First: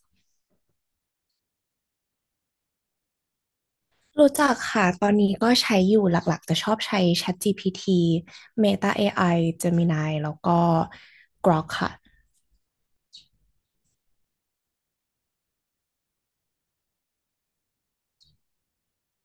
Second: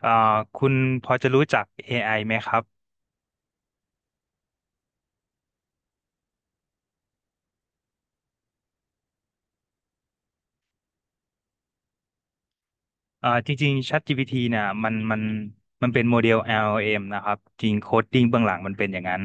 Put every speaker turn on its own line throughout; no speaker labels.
เอ่อคุณพอจะรู้จัก AI ไอไหมครับ
รู้จักค่ะตอนนี้ก็ใช้อยู่หลักๆจะชอบใช้ ChatGPT Meta AI Gemini แล้วก็ Grok ค่ะ
จริงๆ ChatGPT เนี่ยมันเป็นโมเดล LLM นะครับจริงโคดดิ้งเบื้องหลังมันเป็นอย่างนั้น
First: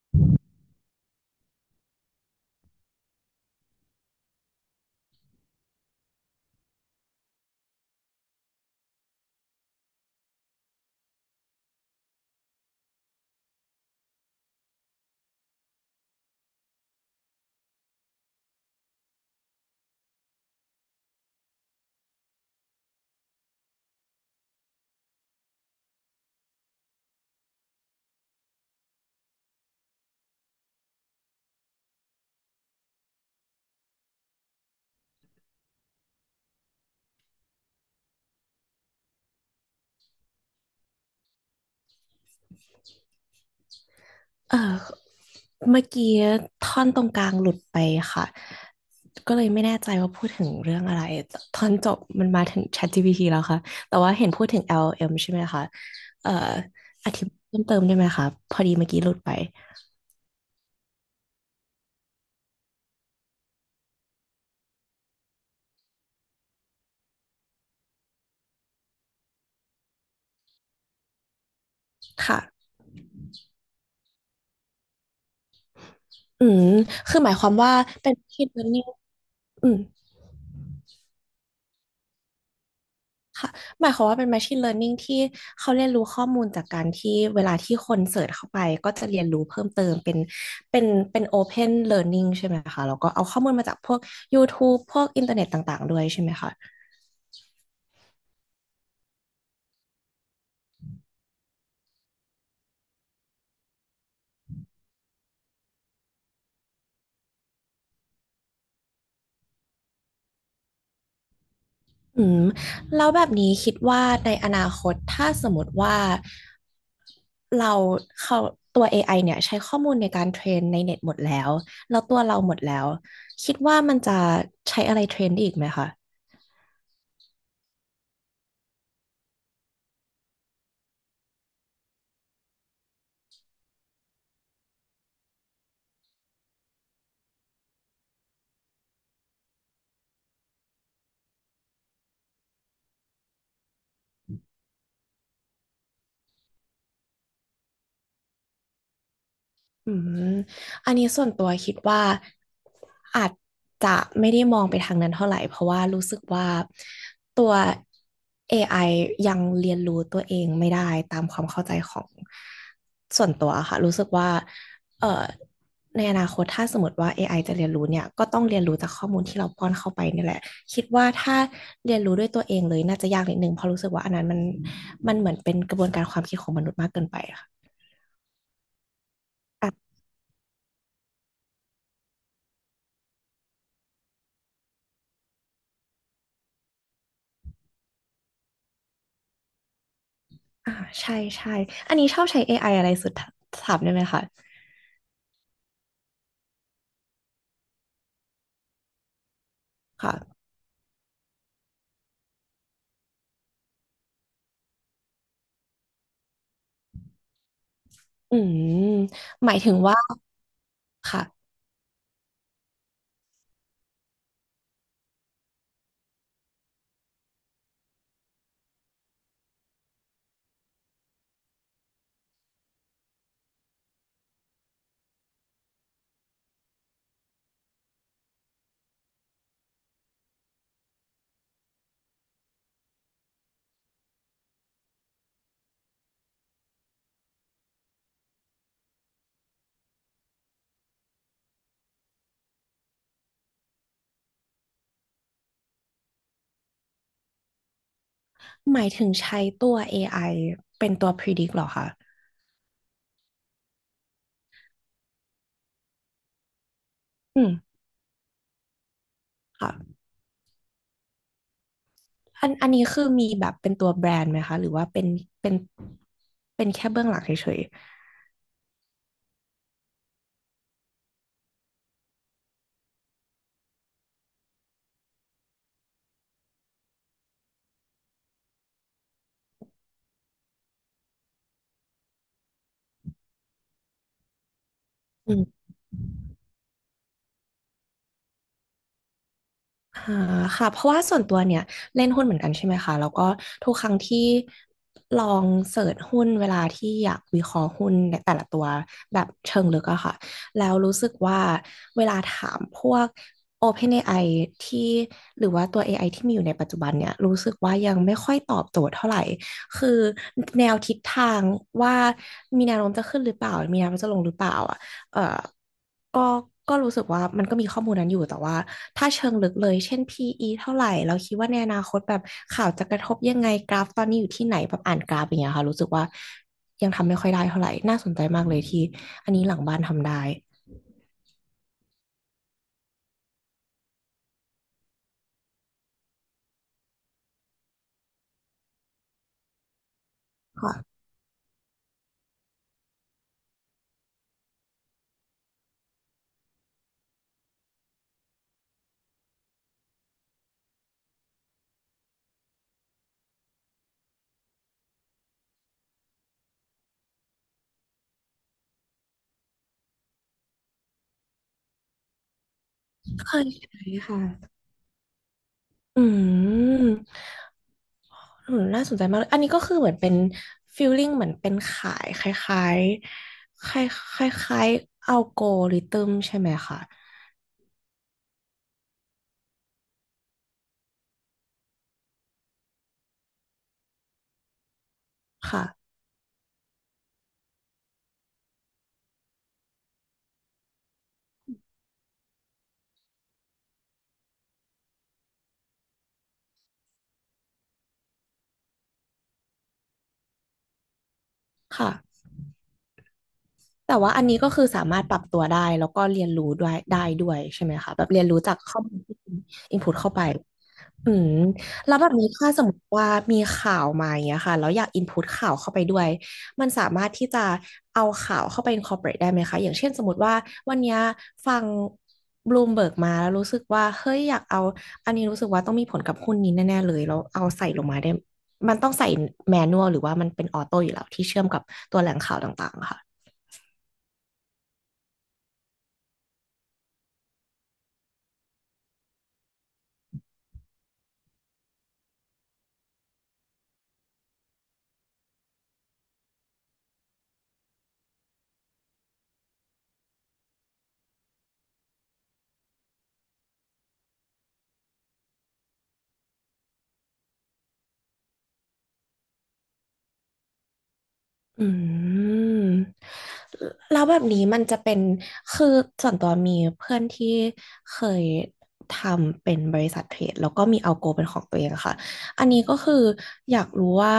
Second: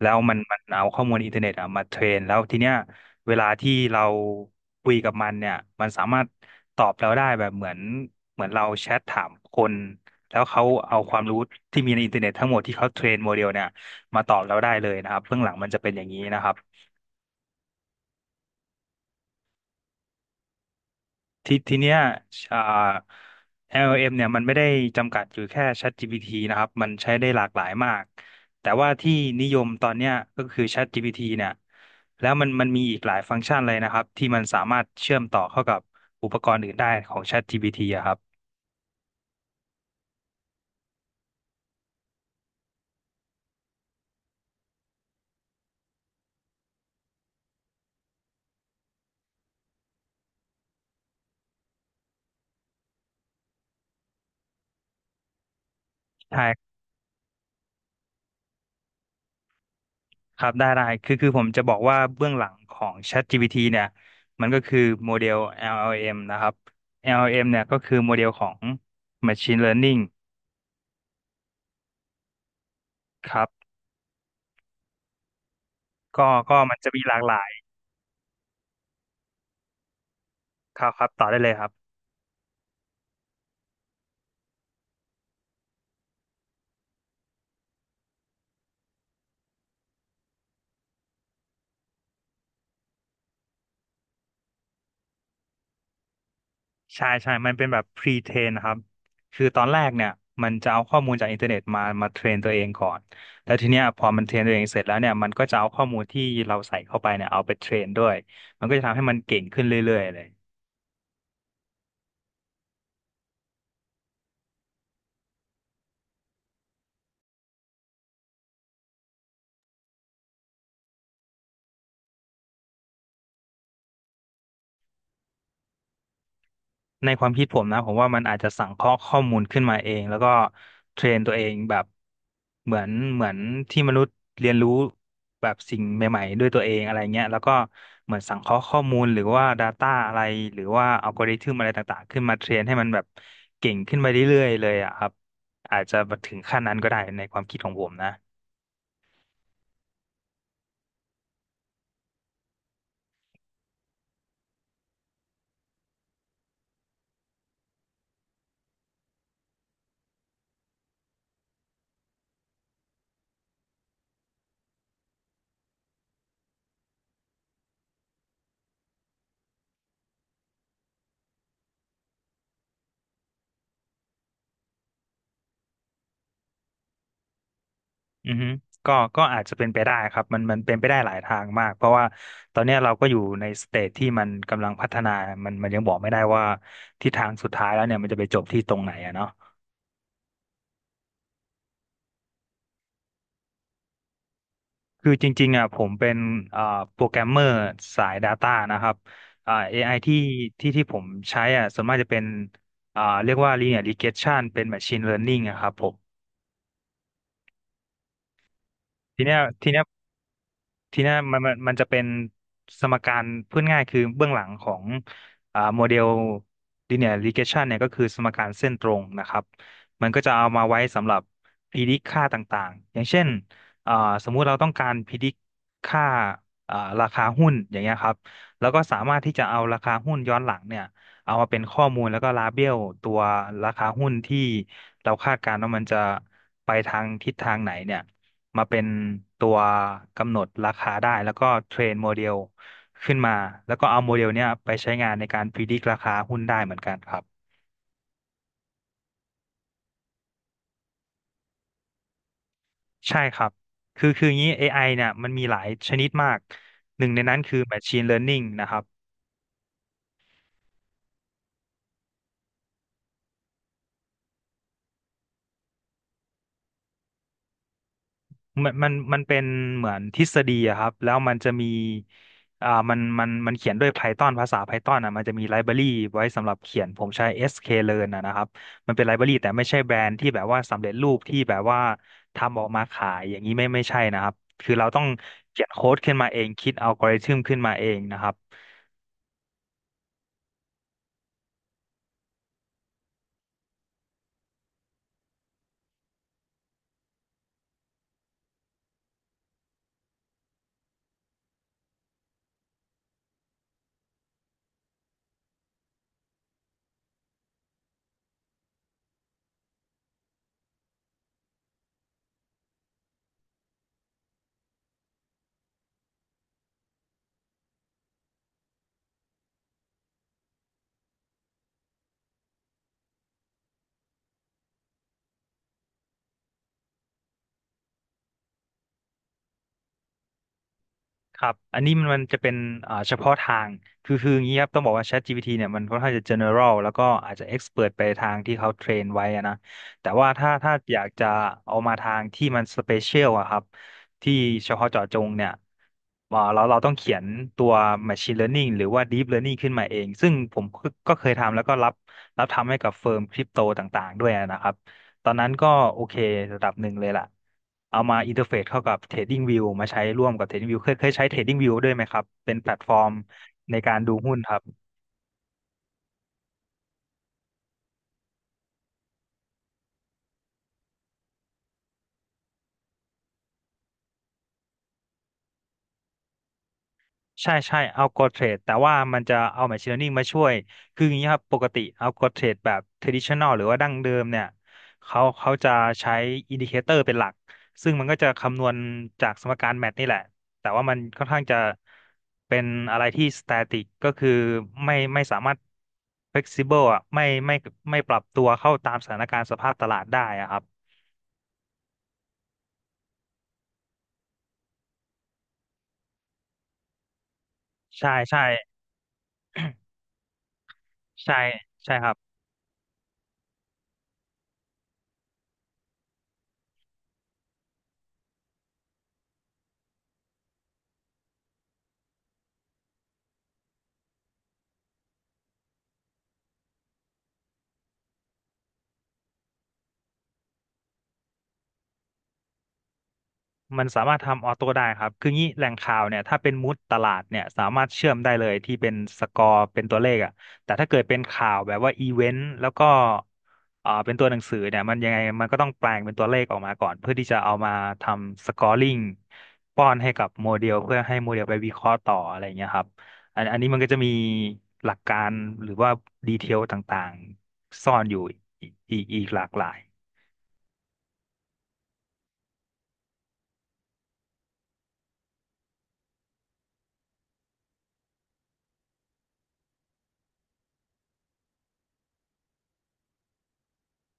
แล้วมันมันเอาข้อมูลอินเทอร์เน็ตอะมาเทรนแล้วทีเนี้ยเวลาที่เราคุยกับมันเนี่ยมันสามารถตอบเราได้แบบเหมือนเราแชทถามคนแล้วเขาเอาความรู้ที่มีในอินเทอร์เน็ตทั้งหมดที่เขาเทรนโมเดลเนี่ยมาตอบเราได้เลยนะครับเบื้องหลังมันจะเป็นอย่างนี้นะครับ เนี้ยอ่า LLM เอ็มเนี่ยมันไม่ได้จำกัดอยู่แค่ ChatGPT นะครับมันใช้ได้หลากหลายมากแต่ว่าที่นิยมตอนเนี้ยก็คือ ChatGPT เนี่ยแล้วมันมันมีอีกหลายฟังก์ชันเลยนะครับที่มันสามารถเชื่อมต่อเข้ากับอุปกรณ์อื่นได้ของ ChatGPT อะครับ
เออเมื่อกี้ท่อนตรงกลางหลุดไปค่ะก็เลยไม่แน่ใจว่าพูดถึงเรื่องอะไรท่อนจบมันมาถึง ChatGPT แล้วค่ะแต่ว่าเห็นพูดถึง LLM ใช่ไหมคะเอ่อ
ใช่
อธิบายเพิ่มเติมได้ไหมคะพอดีเมื่อกี้หลุดไป
ครับได้คือผมจะบอกว่าเบื้องหลังของ ChatGPT เนี่ยมันก็คือโมเดล LLM นะครับ LLM เอ็มเนี่ยก็คือโมเดลของ Machine Learning
ค่ะ
ครับก็
อื
ก็
ม
มันจะมีห
คื
ลา
อ
ก
ห
ห
มายค
ลา
วา
ย
มว่าเป็น machine learning อืม
ครับครับต่อได้เลยครับ
ค่ะหมายความว่าเป็น Machine Learning ที่เขาเรียนรู้ข้อมูลจากการที่เวลาที่คนเสิร์ชเข้าไปก็จะเรียนรู้เพิ่มเติมเป็นเป็นเป็น Open Learning ใช่ไหมคะแล้วก็เอาข้อมูลมาจากพวก YouTube พวกอินเทอร์เน็ตต่างๆด้วยใช่ไหมคะ
ใช่ใช่มันเป็นแบบ pre-train นะครับคือตอนแรกเนี่ยมันจะเอาข้อมูลจากอินเทอร์เน็ตมาเทรนตัวเองก่อนแล้วทีเนี้ยพอมันเทรนตัวเองเสร็จแล้วเนี่ยมันก็จะเอาข้อมูลที่เราใส่เข้าไปเนี่ยเอาไปเทรนด้วยมันก็จะทำให้มันเก่งขึ้นเรื่อยๆเลย
อืมแล้วแบบนี้คิดว่าในอนาคตถ้าสมมติว่าเราเขาตัว AI เนี่ยใช้ข้อมูลในการเทรนในเน็ตหมดแล้วแล้วตัวเราหมดแล้วคิดว่ามันจะใช้อะไรเทรนได้อีกไหมคะ
ในความคิดผมนะผมว่ามันอาจจะสังเคราะห์ข้อมูลขึ้นมาเองแล้วก็เทรนตัวเองแบบเหมือนที่มนุษย์เรียนรู้แบบสิ่งใหม่ๆด้วยตัวเองอะไรเงี้ยแล้วก็เหมือนสังเคราะห์ข้อมูลหรือว่า Data อะไรหรือว่าอัลกอริทึมอะไรต่างๆขึ้นมาเทรนให้มันแบบเก่งขึ้นมาเรื่อยๆเลยอะครับอาจจะถึงขั้นนั้นก็ได้ในความคิดของผมนะ
อืมอันนี้ส่วนตัวคิดว่าอาจจะไม่ได้มองไปทางนั้นเท่าไหร่เพราะว่ารู้สึกว่าตัว AI ยังเรียนรู้ตัวเองไม่ได้ตามความเข้าใจของส่วนตัวค่ะรู้สึกว่าเอ่อในอนาคตถ้าสมมติว่า AI จะเรียนรู้เนี่ยก็ต้องเรียนรู้จากข้อมูลที่เราป้อนเข้าไปนี่แหละคิดว่าถ้าเรียนรู้ด้วยตัวเองเลยน่าจะยากนิดนึงเพราะรู้สึกว่าอันนั้นมันเหมือนเป็นกระบวนการความคิดของมนุษย์มากเกินไปค่ะ
อือฮึก็อาจจะเป็นไป
อ่ะ
ได้ครับมันเป็นไปได้หลายทางมากเพราะว่าตอนเนี้ยเราก็อยู่ในสเตจที่มันกำลังพัฒนามันยังบอกไม่ได้ว่าทิศทางสุดท้ายแล้วเนี่ยมันจะไปจบที่ตรงไหนอะเนาะ
อ่าใช่ใช่ อันนี้ชอบใช้ AI อไออะไรสุดถามได้ไหมคะ
คือจริงๆอ่ะผมเป็นเอ่อโปรแกรมเมอร์สาย Data นะครับAI ที่
ค่ะ
ผมใช้อ่ะส่วนมากจะเป็นเรียกว่า Linear Regression เป็น Machine Learning อะครับผม
อืม
ทีเนี้ย
หมาย
ที
ถึง
เนี้ย
ว่า
ทีเนี้ยมัน
ค่ะ
มันมันจะเป็นสมการพูดง่ายคือเบื้องหลังของโมเดล linear regression เนี่ยก็คือสมการเส้นตรงนะครับมันก็จะเอามาไว้สำหรับ predict ค่าต่างๆอย่างเช่นอ่าสมมุติเราต้องการ predict ค่าอ่าราคาหุ้นอย่างเงี้ยครับแล้วก็สามารถที่จะเอาราคาหุ้นย้อนหลังเนี่ยเอามาเป็นข้อมูลแล้วก็ลาเบลตัวราคาหุ้นที่เราคาดการณ์ว่ามันจะไปทางทิศทางไหนเนี่ย มาเป็นตัวกำหนดราคาได้แล้วก็เทรนโมเดลขึ้นมาแล้วก็เอาโมเดลเนี้ยไปใช้งานในการพิจิตรราคาหุ้นได้เหมือนกันครับ
หมายถึงใช้ตัว AI เป็นตัว predict เหรอคะ
ใช่ครับคืออย่างนี้ AI เนี่ยมันมีหลายชนิดมากหนึ่งในนั้น
อืม
คือ Machine Learning นะครับ
ค่ะอันนี้คือมีแบบเป็นตัวแบรนด์ไหมคะหรือว่าเป็นเป็นเป็นแค่เบื้องหลังเฉย
มันเป็นเหมือนทฤษฎีอะครับแล้วมันจะมีมันเขียนด้วย Python ภาษา Python อ่ะมันจะมีไลบรารีไว้สำหรับเขียนผมใช้ sklearn อสเค Learn อะนะครับมันเป็นไลบรารีแต่ไม่ใช่แบรนด์ที่แบบว่าสำเร็จรูปที่แบบว่าทำออกมาขายอย่างนี้ไม่ใช่นะครับคือเราต้อง
ๆอืม
เขียนโค้ดขึ้นมาเองคิดอัลกอริทึมขึ้นมาเองนะครับ
อ่าค่ะเพราะว่าส่วนตัวเนี่ยเล่นหุ้นเหมือนกันใช่ไหมคะแล้วก็ทุกครั้งที่ลองเสิร์ชหุ้นเวลาที่อยากวิเคราะห์หุ้นในแต่ละตัวแบบเชิงลึกอะค่ะแล้วรู้สึกว่าเวลาถามพวก OpenAI ที่หรือว่าตัว AI ที่มีอยู่ในปัจจุบันเนี่ยรู้สึกว่ายังไม่ค่อยตอบโจทย์เท่าไหร่คือแนวทิศทางว่ามีแนวโน้มจะขึ้นหรือเปล่ามีแนวโน้มจะลงหรือเปล่าอะเอ่อก็ก็รู้สึกว่ามันก็มีข้อมูลนั้นอยู่แต่ว่า ถ้าเชิงลึกเลยเช่น PE เท่าไหร่เราคิดว่าในอนาคตแบบข่าวจะกระทบยังไงกราฟตอนนี้อยู่ที่ไหนแบบอ่านกราฟอย่างเงี้ยค่ะรู้สึกว่ายังทำไม่ค่อยได้เท่าไหร่น่าสนใจมากเลยที่อันนี้หลังบ้านทำได้
ครับ อันนี้มันจะเป็นเฉพาะทาง คืออย่างนี้ครับ ต้องบอกว่า ChatGPT เนี่ยมันค่อนข้างจะ general แล้วก็อาจจะ expert ไปทางที่เขาเทรนไว้อะนะ แต่ว่าถ้า
ค่ะ
อยากจะเอามาทางที่มัน special อะครับ ที่เฉพาะเจาะจงเนี่ยเราต้องเขียนตัว machine learning หรือว่า deep learning ขึ้นมาเอง ซึ่งผมก็เคยทำแล้วก็รับทำให้กับเฟิร์มคริปโตต่างๆ ด้วยนะครับ ตอนนั้นก็โอเคระดับหนึ่งเลยล่ะเอามาอินเทอร์เฟซเข้ากับ Trading View มาใช้ร่วมกับ Trading View เคยใช้ Trading View ด้วยไหมครับ เป็นแพลตฟอร์ม
เคย
ใน
ใช้
การดูหุ้น
ค่ะ
ครับ
อืมอืมน่าสนใจมากเลยอันนี้ก็คือเหมือนเป็นฟีลลิ่งเหมือนเป็นขายคล้ายๆคล้ายคล้ายๆอัลกอริทึมใช่ไหมคะ
ใช่ใช่เอาอร t เทรดแต่ว่ามันจะเอา Machine Learning มาช่วยคืออย่างนี้ครับปกติเอาอร t เทรดแบบ traditional หรือว่าดั้งเดิมเนี่ยเขาจะ
ค่ะ
ใช้อินดิเคเตอร์เป็นหลักซึ่งมันก็จะคำนวณจากสมการแมทนี่แหละแต่ว่ามันค่อนข้างจะเป็นอะไรที่ static ก็คือไม่สามารถ flexible อ่ะไม่ปรับตัวเข้าตามสถานการณ์สภาพตลาดได้อะครับ
ค่ะ แต่ว่าอันนี้ก็คือสามารถปรับตัวได้แล้วก็เรียนรู้ด้วยได้ด้วยใช่ไหมคะแบบ
ใช่
เรียนรู้
ใช่
จากข้อมูลที่อินพุตเข้าไปอืม
ใช่ใช่
แล้ว
ค
แบ
รั
บ
บ
นี้ถ้าสมมติว่ามีข่าวมาอย่างเงี้ยค่ะแล้วอยากอินพุตข่าวเข้าไปด้วยมันสามารถที่จะเอาข่าวเข้าไป incorporate ได้ไหมคะอย่างเช่นสมมติว่าวันเนี้ยฟังบลูมเบิร์กมาแล้วรู้สึกว่าเฮ้ยอยากเอาอันนี้รู้สึกว่าต้องมีผลกับหุ้นนี้แน่ๆเลยแล้วเอาใส่ลงมาได้มันต้องใส่แมนนวลหรือว่ามันเป็นออโต้อยู่แล้วที่เชื่อมกับตัวแหล่งข่าวต่างๆอะค่ะ
มันสามารถทำออโต้ได้ครับคืองี้แหล่งข่าวเนี่ยถ้าเป็นมูดตลาดเนี่ยสามารถเชื่อมได้เลยที่เป็นสกอร์เป็นตัวเลขอ่ะแต่ถ้าเกิดเป็นข่าวแบบว่าอีเวนต์แล้วก็เป็นตัวหนังสือเนี่ยมันยังไงมันก็ต้องแปลงเป็นตัวเลขออกมาก่อนเพื่อที่จะเอามาทำสกอร์ลิงป้อนให้กับโมเดลเพื่อให้โมเดลไปวิเคราะห์ต่ออะไรอย่างเงี้ยครับอันนี้มันก็จะมีหลักการหรือว่าดีเทลต่างๆซ่อนอยู่อีกหลากหลาย
อืมแล้วแบบนี้มันจะเป็นคือส่วนตัวมีเพื่อนที่เคยทำเป็นบริษัทเทรดแล้วก็มีเอาโกเป็นของตัวเองอะค่ะอันนี้ก็คืออยากรู้ว่า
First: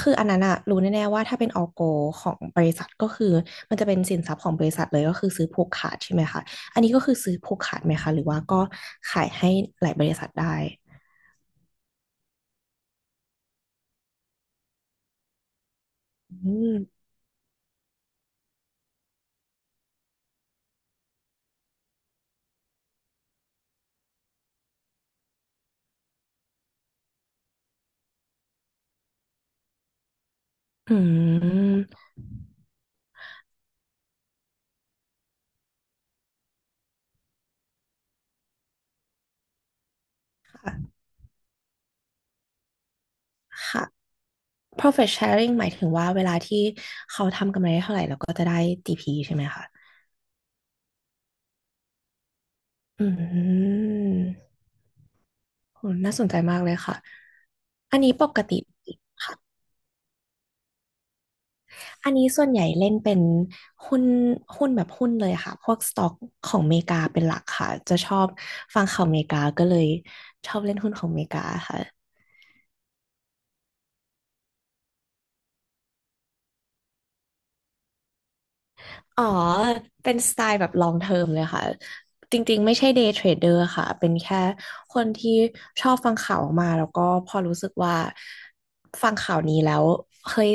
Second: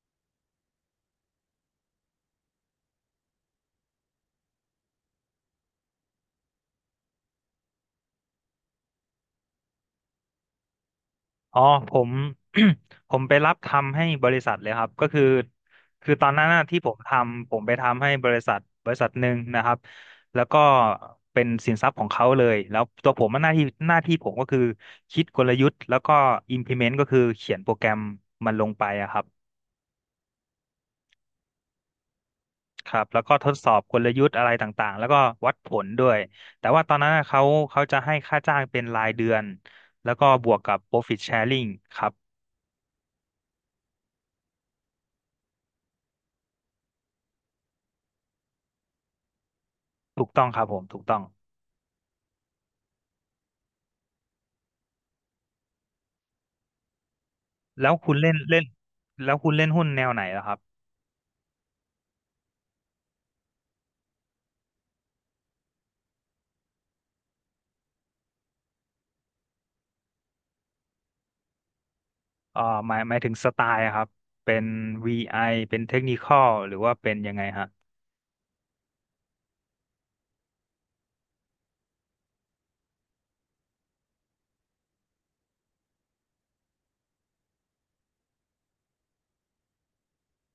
คืออันนั้นอะรู้แน่ๆว่าถ้าเป็นเอาโกของบริษัทก็คือมันจะเป็นสินทรัพย์ของบริษัทเลยก็คือซื้อผูกขาดใช่ไหมคะอันนี้ก็คือซื้อผูกขาดไหมคะหรือว่าก็ขายให้หลายบริษัทได้
อ๋อผม ผมไปรับทำให้บริษัทเลยครับก็คือคือตอนนั้
อื
นน่ะที่ผม
ม
ทำผมไปทำให้บริษัทหนึ่งนะครับแล้วก็เป็นสินทรัพย์ของเขาเลยแล้วตัวผมอะหน้าที่ผมก็คือคิดกลยุทธ์แล้วก็ implement ก็คือเขียนโปรแกรมมันลงไปอะครับ
อืม
ครับแล้วก็ทดสอบกลยุทธ์อะไรต่างๆแล้วก็วัดผลด้วยแต่ว่าตอนนั้นน่ะเขาจะให้ค่าจ้างเป็นรายเดือนแล้วก็บวกกับ
ค่ะ
profit sharing ครับ
ค่ะ profit sharing หมายถึงว่าเวลาที่เขาทำกำไรได้เท่าไหร่เราก็จะได้จีพ p ใช่ไหมคะ
ถูกต้องครับผมถูกต้อง
อืมโหน่าสนใจมากเลยค่ะ
แล้ว
อันนี้
คุณ
ป
เล่น
กติ
เล่นแล้
ค่ะ
วคุณเล่นหุ้นแนวไหนล่ะครับ
อันนี้ส่วนใหญ่เล่นเป็นหุ้น หุ้นแบบหุ้นเลยค่ะ พวกสต็อกของเมริกาเป็นหลักค่ะ จะชอบฟังข่าวเมริกาก็เลยชอบเล่นหุ้นของเมริกาค่ะ
เอ่อหมายถึงสไตล์อะครับเป็น VI เป็นเทคนิคอลหรือว่าเป็นยังไงฮะ
อ๋อ เป็นสไตล์แบบ long term เลยค่ะจริงๆไม่ใช่ day trader ค่ะเป็นแค่ คนที่ชอบฟังข่าวออกมาแล้วก็พอรู้สึกว่าฟังข่าวนี้แล้วเฮ้ย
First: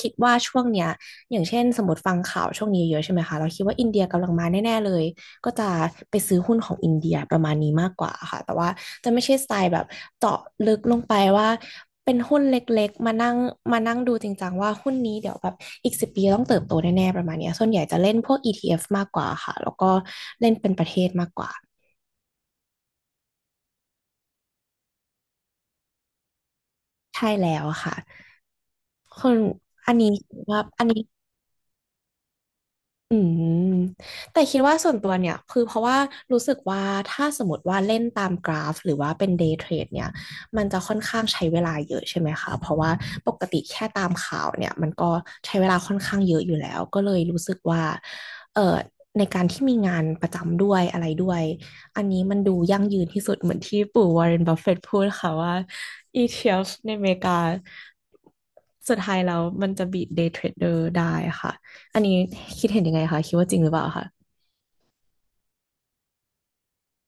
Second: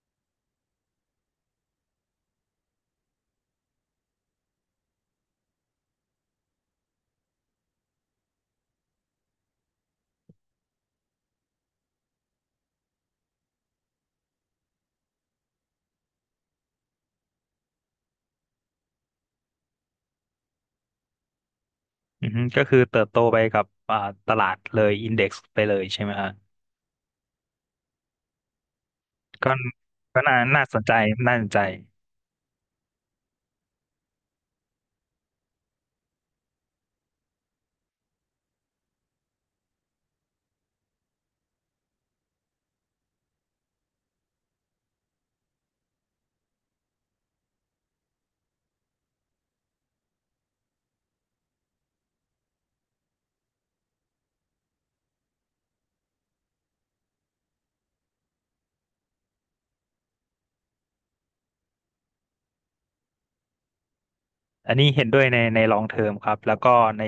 คิดว่าช่วงเนี้ยอย่างเช่นสมมติฟังข่าวช่วงนี้เยอะใช่ไหมคะเราคิดว่าอินเดียกำลังมาแน่ๆเลยก็จะไปซื้อหุ้นของอินเดียประมาณนี้มากกว่าค่ะแต่ว่าจะไม่ใช่สไตล์แบบเจาะลึกลงไปว่าเป็นหุ้นเล็กๆมานั่งดูจริงจังว่าหุ้นนี้เดี๋ยวแบบอีก10 ปีต้องเติบโตแน่ๆประมาณเนี้ยส่วนใหญ่จะเล่นพวก ETF มากกว่าค่ะแล้วก็เล่นเป็นประเทศมากกว่า
อือฮึก็คือเติบโตไปกับตลาดเลยอินเด็กซ์ไปเลยใช่ไหมฮะ
ใช่แล้วค่ะ
ก็
อันนี้
ก็น่า
ว่า
น่าสน
อัน
ใจ
นี้
น่าสนใจ
อืมแต่คิดว่าส่วนตัวเนี่ยคือเพราะว่ารู้สึกว่าถ้าสมมติว่าเล่นตามกราฟหรือว่าเป็นเดย์เทรดเนี่ยมันจะค่อนข้างใช้เวลาเยอะใช่ไหมคะเพราะว่าปกติแค่ตามข่าวเนี่ยมันก็ใช้เวลาค่อนข้างเยอะอยู่แล้วก็เลยรู้สึกว่าเอ่อในการที่มีงานประจำด้วยอะไรด้วยอันนี้มันดูยั่งยืนที่สุดเหมือนที่ปู่วอร์เรนบัฟเฟตต์พูดค่ะว่า ETF ในอเมริกาสุดท้ายแล้วมันจะบีทเดย์เทรดเดอร์ได้ค่ะ อันนี้คิดเห็นยังไงคะคิดว่าจริงหรือเปล่าคะ
อันนี้เห็นด้วยในในลองเทอมครับแล้วก็ใน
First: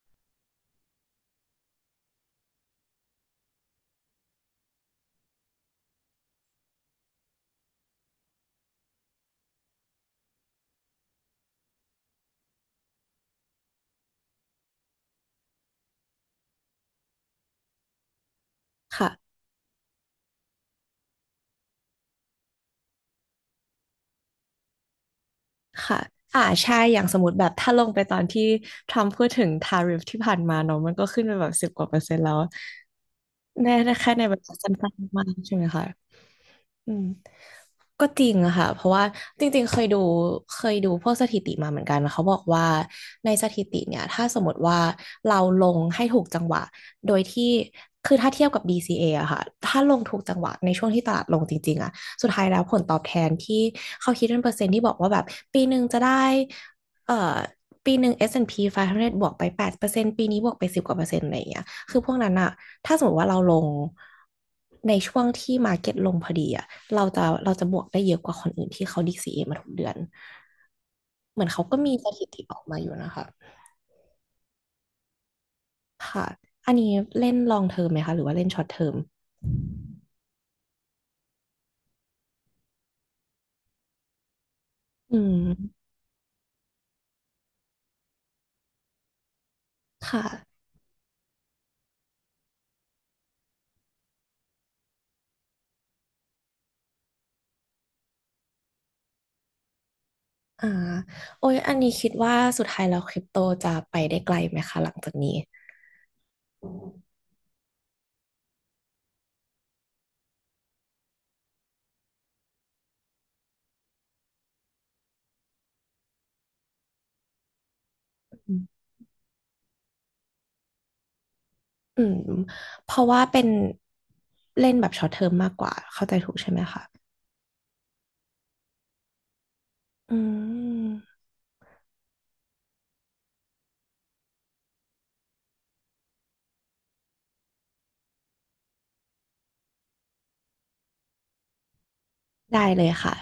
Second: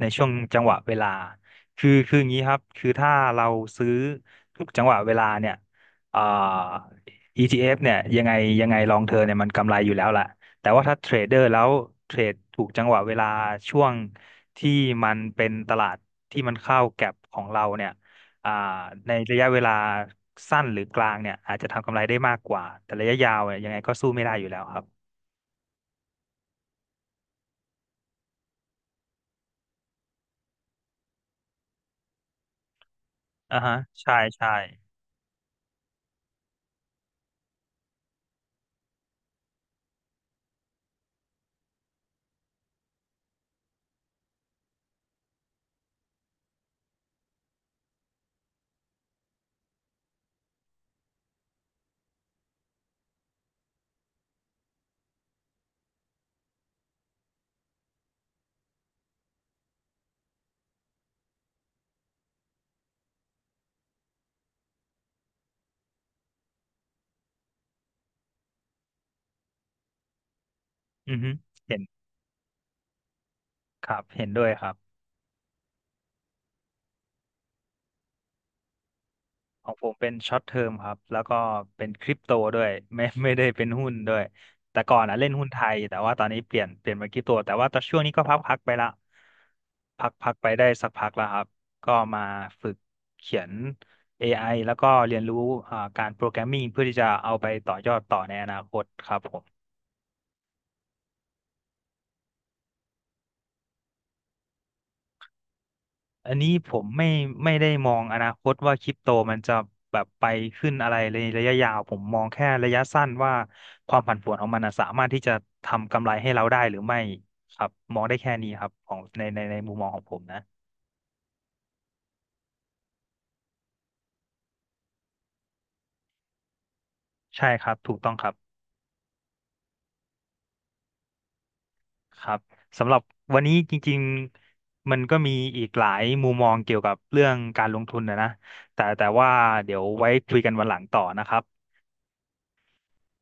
ในช่วงจังหวะเวลาคืออย่างนี้ครับคือถ้าเราซื้อทุกจังหวะเวลาเนี่ยอ่า ETF เอฟเนี่ยยังไงลองเทอมเนี่ยมันกำไรอยู่แล้วแหละแต่ว่าถ้าเทรดเดอร์แล้วเทรดถูกจังหวะเวลาช่วงที่มันเป็นตลาดที่มันเข้าแก็ปของเราเนี่ยอ่าใน
ค่ะ
ระยะเวลาสั้นหรือกลางเนี่ยอาจจะทำกำไรได้มากกว่าแต่ระยะยาวเนี่ยยังไงก็สู้ไม่ได้อยู่แล้วครับ
ค่ะอ่าใช่อย่างสมมติแบบถ้าลงไปตอนที่ทรัมป์พูดถึงทาริฟที่ผ่านมาเนาะมันก็ขึ้นไปแบบสิบกว่าเปอร์เซ็นต์แล้ว
อ่า
แน่
ฮะ
แค่
ใช่
ในเว
ใช่
ลาสั้นๆมากใช่ไหมคะ อืมก็จริงอะค่ะเพราะว่าจริงๆเคยดูพวกสถิติมาเหมือนกันเขาบอกว่าในสถิติเนี่ยถ้าสมมติว่าเราลงให้ถูกจังหวะโดยที่คือถ้าเทียบกับ b c a ออะค่ะถ้าลงถูกจังหวะในช่วงที่ตลาดลงจริงๆอะสุดท้ายแล้วผลตอบแทนที่เขาคิดเป็นเปอร์เซ็นต์ที่บอกว่าแบบปีหนึ่งจะได้เอ่อปีหนึ่ง S&P 500บวกไป8%ปดเปอร์เซ็นต์ปีนี้บวกไปสิบกว่าเปอร์เซ็นต์อะไรอย่างเงี้ย คือพวกนั้นอะถ้าสมมติว่าเราลงในช่วงที่มาร์เก็ตลงพอดีอะเราจะบวกได้เยอะกว่าคนอื่นที่เขา d เ a มาทุกเดือน
อือฮึ
เหมือนเขา
เห็
ก็
น
มีสถิติออกมาอยู่นะคะ
ครับเห็นด้วยครับ
ค่ะ อันนี้เล่นลองเทอมไหมคะ หรือว่าเล่นช็อตเทอม
ของผมเป็นช็อตเทอมครับแล้วก็เป็นคริปโตด้วย ไม่ได้เป็นหุ้นด้วยแต่ก่อน
อื
อ่ะเล่นหุ้
ม
นไทยแต่ว่าตอนนี้เปลี่ยนมาคริปโตแต่ว่าตอนช่วงนี้ก็พักไปละพัก
ค่ะ
พักไปได้สักพักแล้วครับก็มาฝึกเขียนเอไอแล้วก็เรียนรู้การโปรแกรมมิ่งเพื่อที่จะเอาไปต่อยอดต่อในอนาคตครับผม
อ่าโอ้ยอันนี้คิดว่าสุดท้ายแล้วคริปโตจะไปได้ไกลไหมคะหลังจากนี้
อันนี้ผมไม่ได้มองอนาคตว่าคริปโตมันจะแบบไปขึ้นอะไรในระยะยาวผมมองแค่ระยะสั้นว่าความผันผวนของมันน่ะสามารถที่จะทำกำไรให้เราได้หรือไม่ครับมองได้แค่นี้
อื
ครับ
ม
ของในในมุมมองของผมนะ
อืมเพราะว่าเป็นเล่นแบบช็อตเทอมมากกว่าเข้าใจถูกใช่ไหมคะ
ใช่ครับถูกต้องครับ
อืม
ครับสำหรับวันนี้จริงๆมันก็มีอีกหลายมุมมองเกี่ยวกับเรื่องการลงทุนนะแต่ว่าเดี๋ยวไว้คุยกันวันหลังต่อนะครับ
ได้เลยค่ะ